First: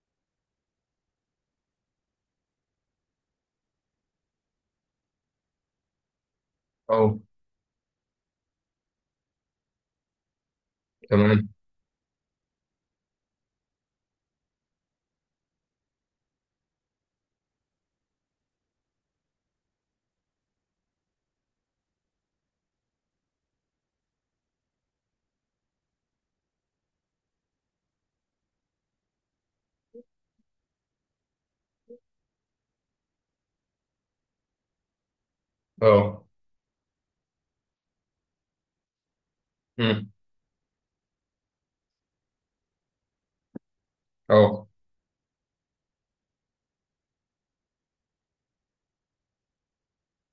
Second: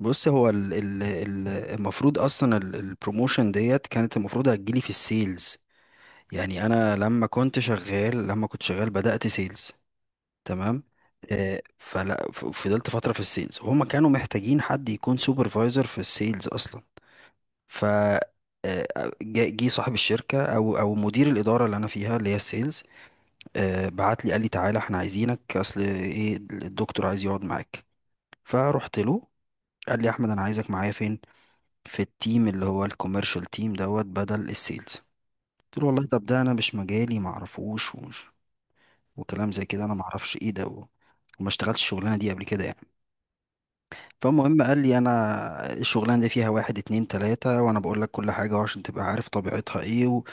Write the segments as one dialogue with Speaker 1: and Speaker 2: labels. Speaker 1: بص، هو ال المفروض اصلا البروموشن ديت كانت المفروض هتجيلي في السيلز. يعني انا
Speaker 2: اه.
Speaker 1: لما كنت شغال بدأت سيلز. تمام.
Speaker 2: تمام.
Speaker 1: فضلت فترة في السيلز وهما كانوا محتاجين حد يكون سوبرفايزر في السيلز اصلا. ف آه، جه جه صاحب الشركة او مدير الإدارة اللي انا فيها اللي هي السيلز. بعت لي قال لي: تعالى، احنا عايزينك، اصل ايه الدكتور عايز يقعد معاك. فروحت له. قال لي: احمد، انا عايزك معايا فين؟ في التيم اللي هو الكوميرشال تيم دوت بدل السيلز. قلت له: والله طب
Speaker 2: اه.
Speaker 1: ده انا مش مجالي معرفوش ومش، وكلام زي كده انا
Speaker 2: امم.
Speaker 1: معرفش ايه ده وما اشتغلتش الشغلانه دي قبل كده يعني. فالمهم
Speaker 2: اه.
Speaker 1: قال لي: انا الشغلانه دي فيها واحد اتنين تلاته وانا بقول لك كل حاجه عشان تبقى عارف طبيعتها ايه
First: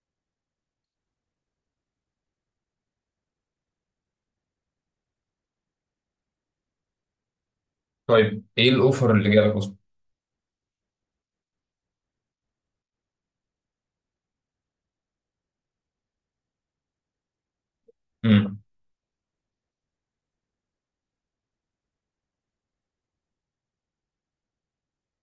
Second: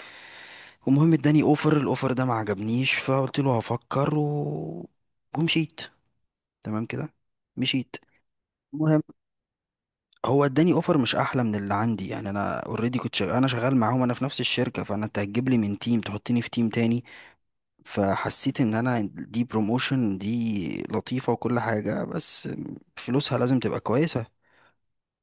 Speaker 1: ومهم اداني اوفر. الاوفر ده ما عجبنيش، فقلت له هفكر ومشيت. تمام كده، مشيت.
Speaker 2: طيب، ايه
Speaker 1: المهم،
Speaker 2: الاوفر اللي جالك اصلا؟
Speaker 1: هو اداني اوفر مش احلى من اللي عندي. يعني انا اوريدي كنت شغال، انا شغال معاهم، انا في نفس الشركه، فانا انت هتجيب لي من تيم تحطني في تيم تاني. فحسيت
Speaker 2: امم.
Speaker 1: ان انا دي بروموشن دي لطيفه وكل حاجه، بس فلوسها لازم تبقى كويسه.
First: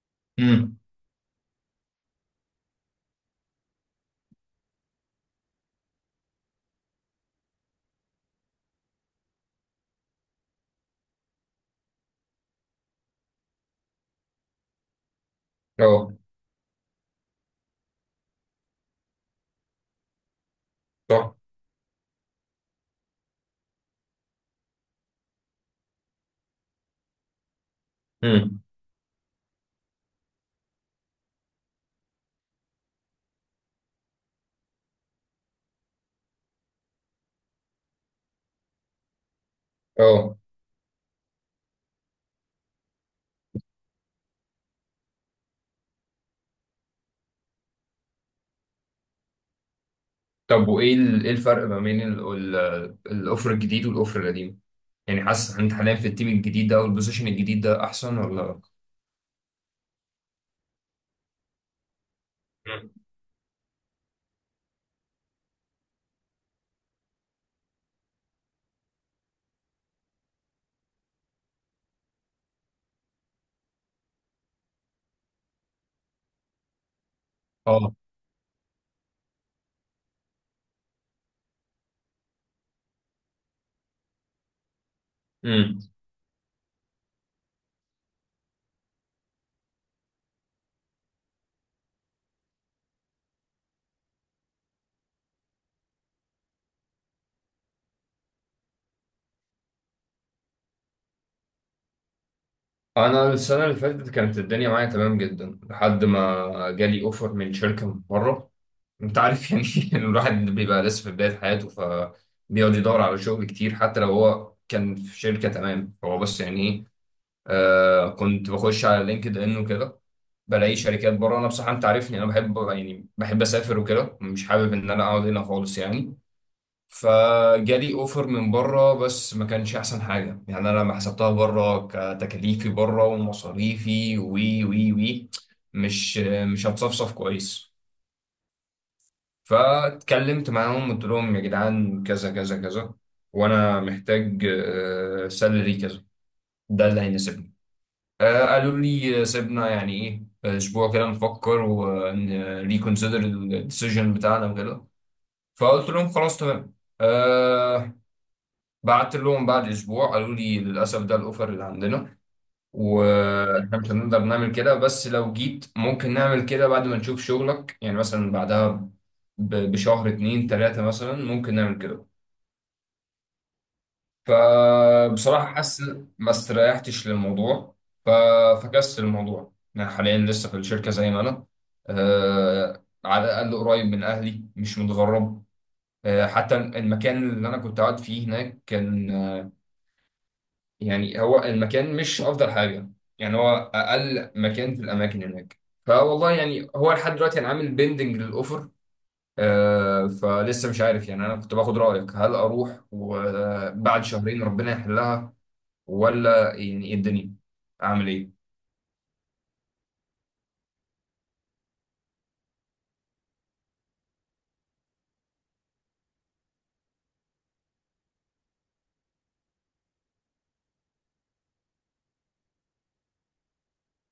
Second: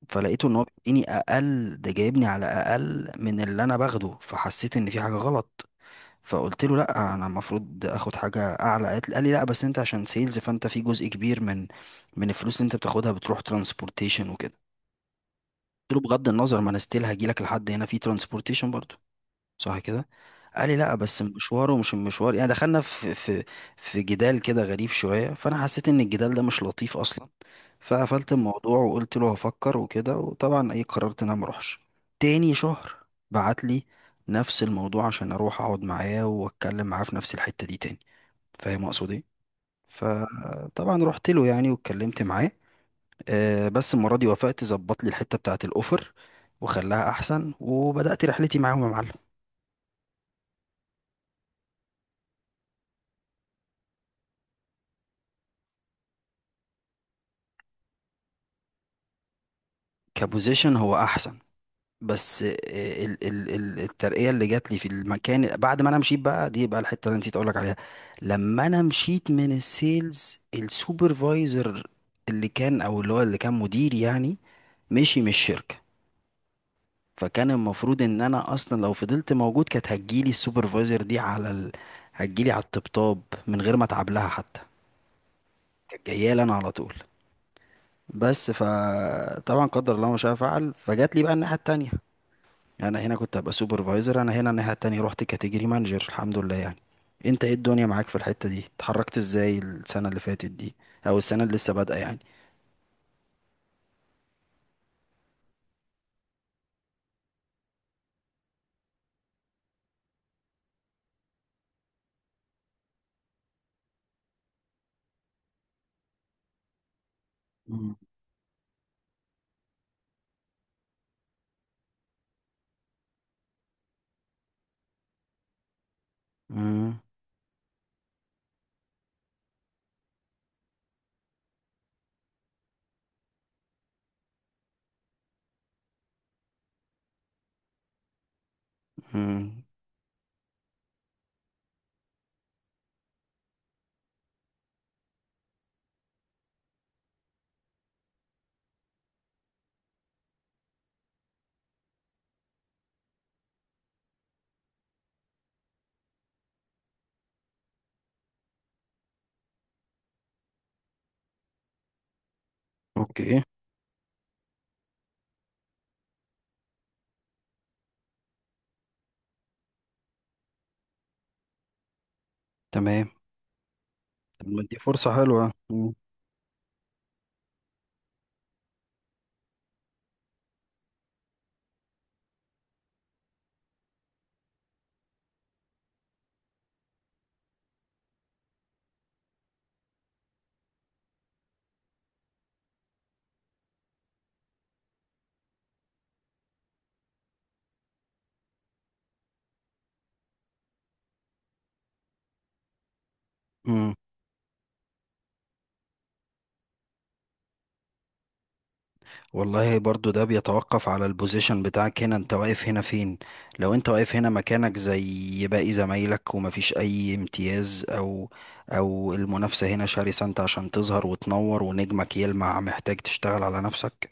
Speaker 1: فلقيته ان هو
Speaker 2: امم.
Speaker 1: بيديني اقل، ده جايبني على اقل من اللي انا باخده، فحسيت ان في حاجه غلط. فقلت له: لا، انا المفروض اخد حاجه اعلى. قال لي: لا بس انت عشان سيلز، فانت في جزء كبير من الفلوس اللي انت بتاخدها بتروح ترانسبورتيشن وكده. قلت له:
Speaker 2: اه.
Speaker 1: بغض النظر، ما انا ستيل هجيلك لحد هنا في ترانسبورتيشن برضو، صح كده؟ قال لي: لا بس
Speaker 2: صح.
Speaker 1: المشوار ومش المشوار. يعني دخلنا في في في جدال كده غريب شوية، فانا حسيت ان الجدال ده مش لطيف اصلا. فقفلت
Speaker 2: امم.
Speaker 1: الموضوع وقلت له هفكر وكده، وطبعا ايه قررت ان انا ما اروحش. تاني شهر بعت لي نفس الموضوع عشان اروح اقعد معاه واتكلم معاه في نفس الحتة دي تاني، فاهم اقصد ايه؟
Speaker 2: اه.
Speaker 1: فطبعا رحت له يعني واتكلمت معاه. بس المرة دي وافقت، ظبط لي الحتة بتاعة الأوفر وخلاها أحسن، وبدأت رحلتي معاهم يا معلم.
Speaker 2: طب وايه ايه الفرق ما بين الاوفر الجديد والاوفر القديم؟ يعني حاسس انت حاليا في التيم الجديد ده او البوزيشن الجديد ده احسن ولا؟
Speaker 1: كبوزيشن هو أحسن، بس
Speaker 2: مم.
Speaker 1: ال ال ال الترقية اللي جات لي في المكان بعد ما أنا مشيت بقى، دي بقى الحتة اللي أنا نسيت أقولك عليها. لما أنا مشيت من السيلز، السوبرفايزر اللي كان، أو اللي هو اللي كان مدير يعني، مشي من الشركة. فكان
Speaker 2: اه.
Speaker 1: المفروض ان انا اصلا لو فضلت موجود كانت هتجيلي السوبرفايزر دي على هتجيلي على الطبطاب من غير ما اتعب لها حتى،
Speaker 2: امم.
Speaker 1: كانت جايه لي انا على طول. بس فطبعا قدر الله ما شاء فعل، فجات لي بقى الناحيه التانية. يعني انا هنا كنت هبقى سوبرفايزر، انا هنا الناحيه التانية رحت كاتيجوري مانجر، الحمد لله يعني. انت ايه الدنيا معاك في الحته دي؟ اتحركت ازاي السنه اللي فاتت دي او السنه اللي لسه بادئه يعني؟
Speaker 2: انا السنه اللي فاتت كانت الدنيا معايا تمام جدا لحد ما جالي اوفر من شركه من بره. انت عارف يعني إن الواحد بيبقى لسه في بداية حياته، فبيقعد يدور على شغل كتير حتى لو هو كان في شركة تمام، هو بس يعني ايه.
Speaker 1: مم.
Speaker 2: كنت بخش على لينكد ان وكده، بلاقي شركات بره. انا بصراحة، انت عارفني، انا بحب يعني بحب اسافر وكده، مش حابب ان انا اقعد هنا خالص يعني.
Speaker 1: مم.
Speaker 2: فجالي اوفر من بره، بس ما كانش احسن حاجة. يعني انا لما حسبتها بره، كتكاليفي بره ومصاريفي وي وي وي، مش مش هتصفصف كويس.
Speaker 1: مم.
Speaker 2: فاتكلمت معاهم، قلت لهم يا جدعان كذا كذا كذا، وانا محتاج سالري كذا، ده اللي هيناسبني. قالوا لي سيبنا يعني ايه اسبوع كده نفكر ونريكونسيدر الديسيجن بتاعنا وكده. فقلت لهم خلاص تمام. أه. بعت لهم بعد اسبوع، قالوا لي للاسف ده الاوفر اللي عندنا،
Speaker 1: اوكي.
Speaker 2: واحنا مش هنقدر نعمل كده، بس لو جيت ممكن نعمل كده بعد ما نشوف شغلك، يعني مثلا بعدها بشهر 2 3 مثلا ممكن نعمل كده.
Speaker 1: تمام. طب ما دي فرصه
Speaker 2: فبصراحة
Speaker 1: حلوه.
Speaker 2: حاسس
Speaker 1: مم.
Speaker 2: إن ما استريحتش للموضوع. ففكست الموضوع. أنا حاليا لسه في الشركة زي ما أنا. أه، على الأقل قريب من أهلي، مش متغرب. أه، حتى المكان اللي أنا كنت قاعد فيه هناك كان يعني هو المكان مش افضل حاجه، يعني هو اقل مكان في الاماكن هناك. فوالله يعني هو لحد دلوقتي انا عامل بيندنج للاوفر. فلسه مش عارف. يعني انا كنت باخد رايك، هل اروح
Speaker 1: مم.
Speaker 2: وبعد شهرين ربنا يحلها، ولا يعني ايه الدنيا، اعمل ايه؟
Speaker 1: والله برضو ده بيتوقف على البوزيشن بتاعك، هنا انت واقف هنا فين؟ لو انت واقف هنا مكانك زي باقي زمايلك ومفيش اي امتياز، او المنافسة هنا شرسة، انت عشان تظهر وتنور ونجمك يلمع محتاج تشتغل على نفسك.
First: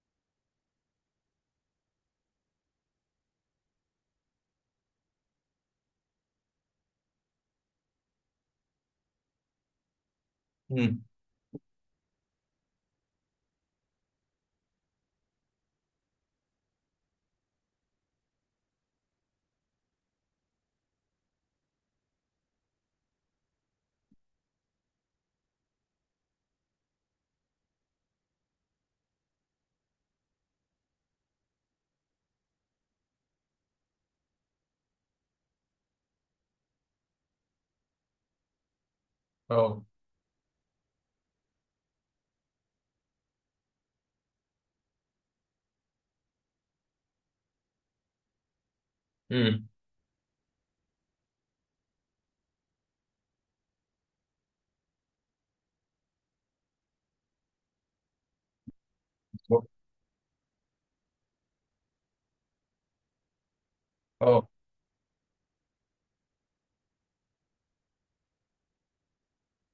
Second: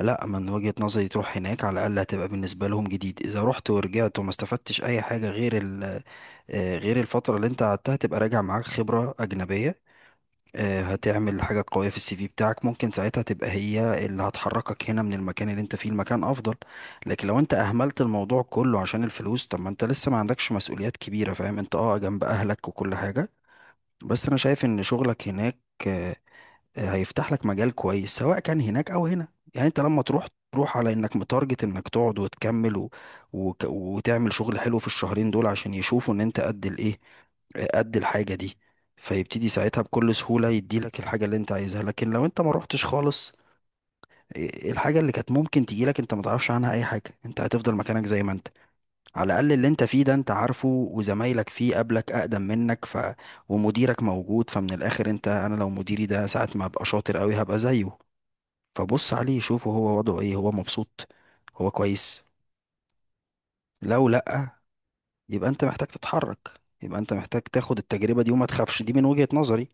Speaker 1: لا، من وجهة نظري تروح هناك، على الاقل هتبقى بالنسبة لهم جديد. اذا رحت ورجعت وما استفدتش اي حاجة غير ال، غير الفترة اللي انت قعدتها، تبقى راجع معاك خبرة اجنبية.
Speaker 2: امم.
Speaker 1: هتعمل حاجة قوية في السي في بتاعك، ممكن ساعتها تبقى هي اللي هتحركك هنا من المكان اللي انت فيه لمكان افضل. لكن لو انت اهملت الموضوع كله عشان الفلوس، طب ما انت لسه ما عندكش مسؤوليات كبيرة فاهم؟ انت اه جنب اهلك وكل حاجة، بس انا شايف ان شغلك هناك آه، هيفتح لك مجال كويس، سواء كان هناك او هنا. يعني انت لما تروح، تروح على انك متارجت انك تقعد وتكمل وتعمل شغل حلو في الشهرين دول عشان يشوفوا ان انت قد الايه، قد الحاجة دي. فيبتدي ساعتها
Speaker 2: اه.
Speaker 1: بكل سهولة يديلك الحاجة اللي انت عايزها. لكن لو انت ما روحتش خالص، الحاجة اللي كانت ممكن تجيلك انت ما تعرفش عنها اي حاجة، انت هتفضل مكانك زي ما انت. على الأقل اللي
Speaker 2: امم.
Speaker 1: أنت فيه ده أنت عارفه وزمايلك فيه قبلك أقدم منك، ومديرك موجود. فمن الآخر أنت، أنا لو مديري ده ساعة ما أبقى شاطر أوي هبقى زيه. فبص عليه شوفه، هو وضعه إيه؟ هو مبسوط؟ هو كويس؟ لو
Speaker 2: اه.
Speaker 1: لأ، يبقى أنت محتاج تتحرك. يبقى أنت محتاج تاخد التجربة دي وما تخافش. دي من وجهة نظري.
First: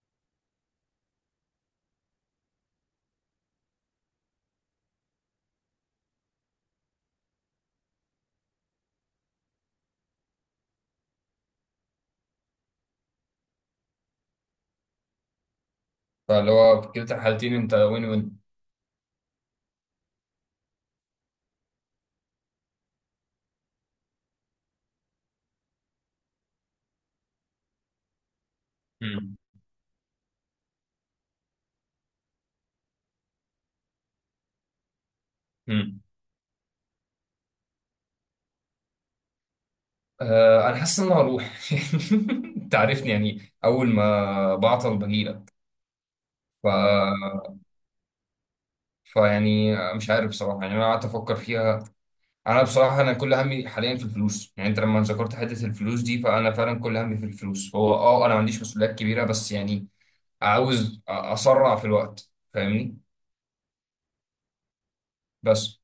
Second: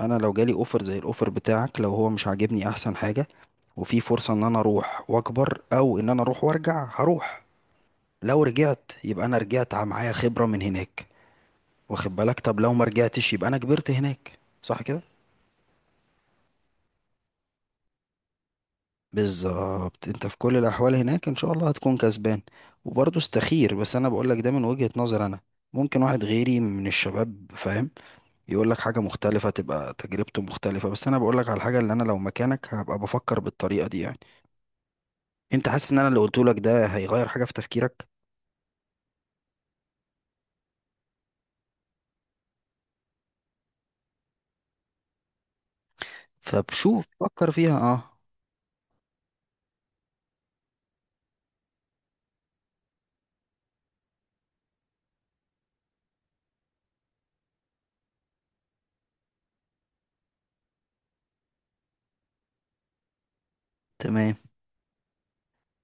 Speaker 1: أنا لو جالي أوفر زي الأوفر بتاعك، لو هو مش عاجبني أحسن حاجة، وفي فرصة إن أنا أروح وأكبر أو إن أنا أروح وأرجع، هروح. لو رجعت يبقى أنا رجعت معايا خبرة من هناك، واخد بالك؟ طب لو ما رجعتش، يبقى انا كبرت هناك صح كده؟
Speaker 2: فاللي هو في كلتا الحالتين انت وين وين.
Speaker 1: بالظبط، انت في كل الاحوال هناك ان شاء الله هتكون كسبان. وبرضه استخير، بس انا بقول لك ده من وجهة نظر انا. ممكن واحد غيري من الشباب فاهم يقول لك حاجة
Speaker 2: امم.
Speaker 1: مختلفة، تبقى تجربته مختلفة، بس انا بقول لك على الحاجة اللي انا لو مكانك هبقى بفكر بالطريقة دي يعني. انت حاسس ان
Speaker 2: امم.
Speaker 1: انا اللي قلته لك ده هيغير حاجة في تفكيرك؟
Speaker 2: انا حاسس ان انا هروح. انت عارفني، يعني اول ما بعطل بجيلك.
Speaker 1: فبشوف فكر فيها اه.
Speaker 2: فيعني مش عارف بصراحة. يعني أنا قعدت أفكر فيها. أنا بصراحة أنا كل همي حاليا في الفلوس. يعني أنت لما ذكرت حتة الفلوس دي، فأنا فعلا كل همي في الفلوس. هو أه أنا ما عنديش مسؤوليات كبيرة، بس يعني عاوز أسرع في الوقت، فاهمني؟
Speaker 1: تمام.
Speaker 2: بس.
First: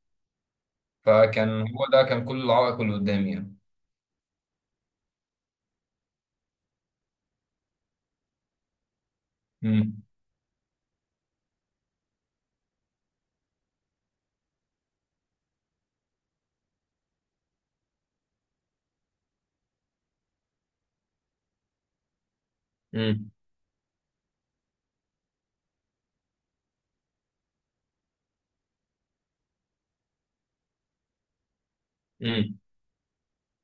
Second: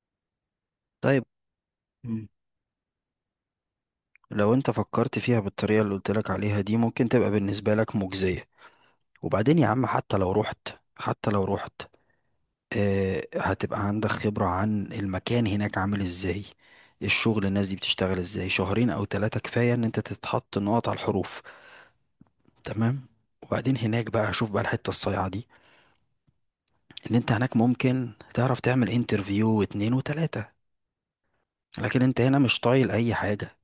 Speaker 1: طيب.
Speaker 2: فكان هو ده كان
Speaker 1: مم.
Speaker 2: كل العائق اللي قدامي يعني.
Speaker 1: لو انت فكرت فيها بالطريقة اللي قلت لك عليها دي ممكن تبقى بالنسبة لك مجزية. وبعدين يا عم
Speaker 2: امم.
Speaker 1: حتى لو رحت، حتى لو رحت آه هتبقى عندك خبرة عن المكان هناك عامل ازاي، الشغل الناس دي بتشتغل ازاي. شهرين او ثلاثة كفاية ان انت تتحط نقط على الحروف، تمام.
Speaker 2: امم.
Speaker 1: وبعدين هناك بقى، شوف بقى الحتة الصايعة دي، ان انت هناك ممكن تعرف تعمل انترفيو واتنين وتلاتة، لكن انت هنا
Speaker 2: امم.
Speaker 1: مش طايل اي حاجة.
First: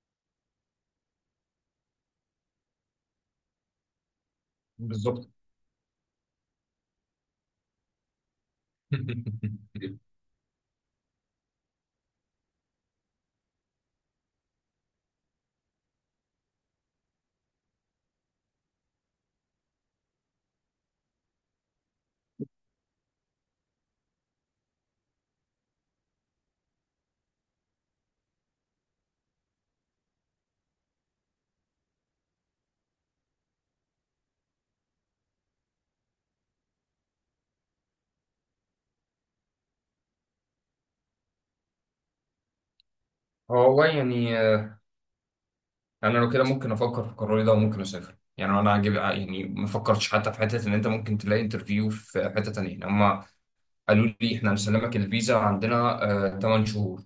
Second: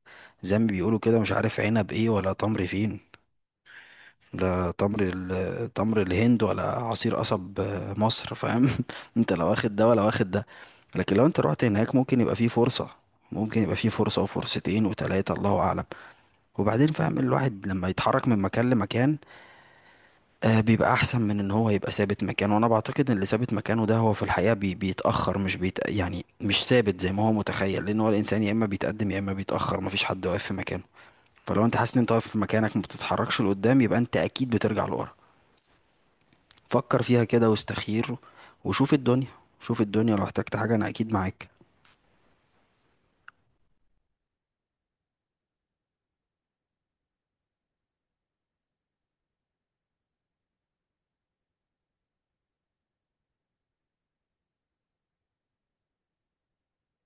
Speaker 1: زي ما بيقولوا كده، مش عارف عنب ايه ولا تمر فين. لا،
Speaker 2: بالظبط.
Speaker 1: تمر الهند ولا عصير قصب مصر، فاهم؟ انت لا واخد ده ولا واخد ده. لكن لو انت رحت هناك ممكن يبقى فيه فرصة. ممكن يبقى فيه فرصة وفرصتين وتلاتة، الله أعلم. وبعدين فاهم، الواحد لما يتحرك من مكان لمكان آه بيبقى أحسن من إن هو يبقى ثابت مكانه. وأنا بعتقد إن اللي ثابت مكانه ده هو في الحقيقة بيتأخر، مش يعني مش ثابت زي ما هو متخيل، لأن هو الإنسان يا إما بيتقدم يا إما بيتأخر، مفيش حد واقف في مكانه. فلو أنت حاسس إن أنت واقف في مكانك ما بتتحركش لقدام، يبقى أنت أكيد بترجع لورا. فكر فيها كده واستخير، وشوف الدنيا. شوف الدنيا، لو احتجت حاجة أنا أكيد معاك.
Speaker 2: هو والله يعني أنا لو كده ممكن أفكر في قراري ده وممكن أسافر. يعني أنا عاجب، يعني ما فكرتش حتى في حتة إن أنت ممكن تلاقي انترفيو في حتة تانية. هم قالوا لي احنا هنسلمك الفيزا عندنا آه 8 شهور،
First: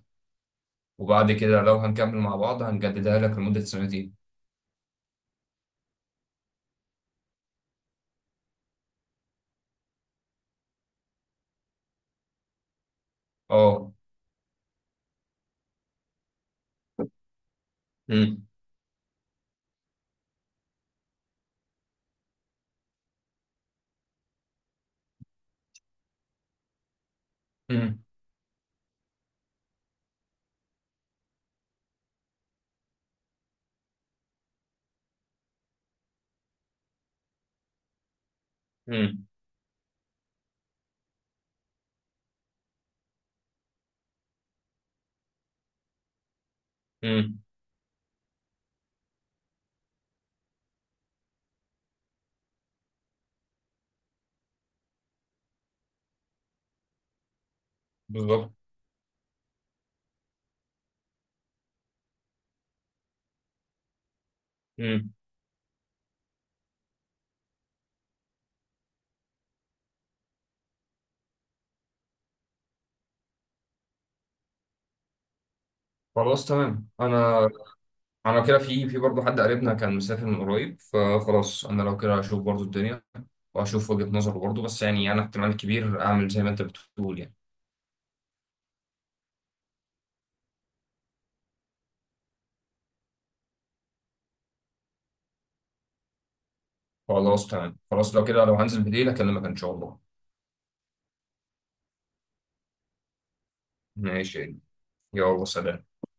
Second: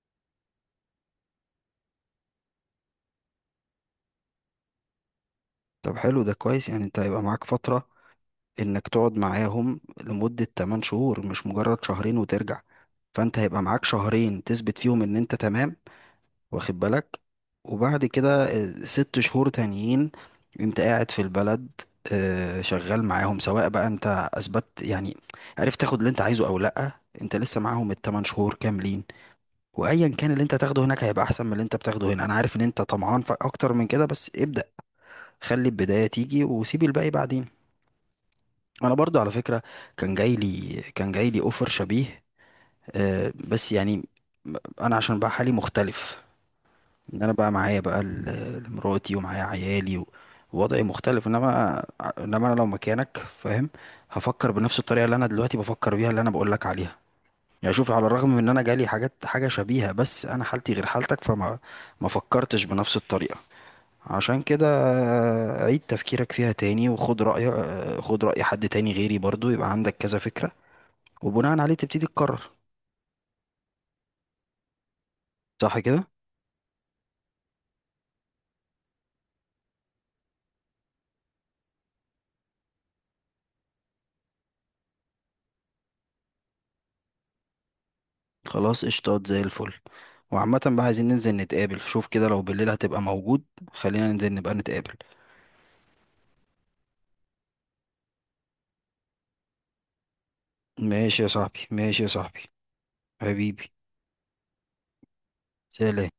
Speaker 2: وبعد كده لو هنكمل مع بعض هنجددها لك لمدة سنتين.
Speaker 1: طب حلو، ده كويس. يعني أنت هيبقى معاك فترة إنك تقعد معاهم لمدة 8 شهور مش مجرد شهرين وترجع. فأنت هيبقى معاك
Speaker 2: اه.
Speaker 1: شهرين تثبت فيهم إن أنت تمام، واخد بالك. وبعد كده
Speaker 2: امم.
Speaker 1: ست شهور تانيين أنت قاعد في البلد، شغال معاهم. سواء بقى أنت أثبت يعني، عرفت تاخد اللي أنت عايزه أو لأ، أنت لسه معاهم
Speaker 2: امم.
Speaker 1: التمن شهور كاملين. وايا كان اللي انت هتاخده هناك هيبقى احسن من اللي انت بتاخده هنا. انا عارف ان انت طمعان في اكتر من كده، بس ابدأ. خلي البداية تيجي وسيب الباقي بعدين. انا برضو
Speaker 2: امم.
Speaker 1: على فكرة كان جاي لي اوفر شبيه، بس يعني انا عشان بقى حالي مختلف، ان انا
Speaker 2: امم.
Speaker 1: بقى معايا بقى مراتي ومعايا عيالي ووضعي مختلف. انما انا لو مكانك فاهم هفكر بنفس الطريقة اللي انا دلوقتي بفكر بيها اللي انا بقول لك عليها. يعني شوف، على الرغم من ان
Speaker 2: بالظبط.
Speaker 1: انا جالي حاجات حاجة شبيهة، بس انا حالتي غير حالتك، ما فكرتش بنفس الطريقة. عشان كده
Speaker 2: امم.
Speaker 1: عيد تفكيرك فيها تاني وخد رأي، خد رأي حد تاني غيري برضو، يبقى عندك كذا فكرة. وبناء عليه تبتدي تقرر، صح كده؟
Speaker 2: خلاص تمام. انا كده في برضه حد قريبنا كان مسافر من قريب، فخلاص انا لو كده هشوف برضه الدنيا وهشوف وجهة نظره برضه، بس يعني انا احتمال كبير اعمل زي ما انت بتقول يعني.
Speaker 1: خلاص قشطات زي الفل. وعامة بقى عايزين ننزل نتقابل، شوف كده لو بالليل هتبقى موجود خلينا ننزل نبقى نتقابل.
Speaker 2: خلاص تمام، خلاص. لو كده، لو هنزل بالليل اكلمك ان شاء الله.
Speaker 1: ماشي يا صاحبي، ماشي يا صاحبي، حبيبي.
Speaker 2: ماشي. يلا سلام.
Speaker 1: سلام.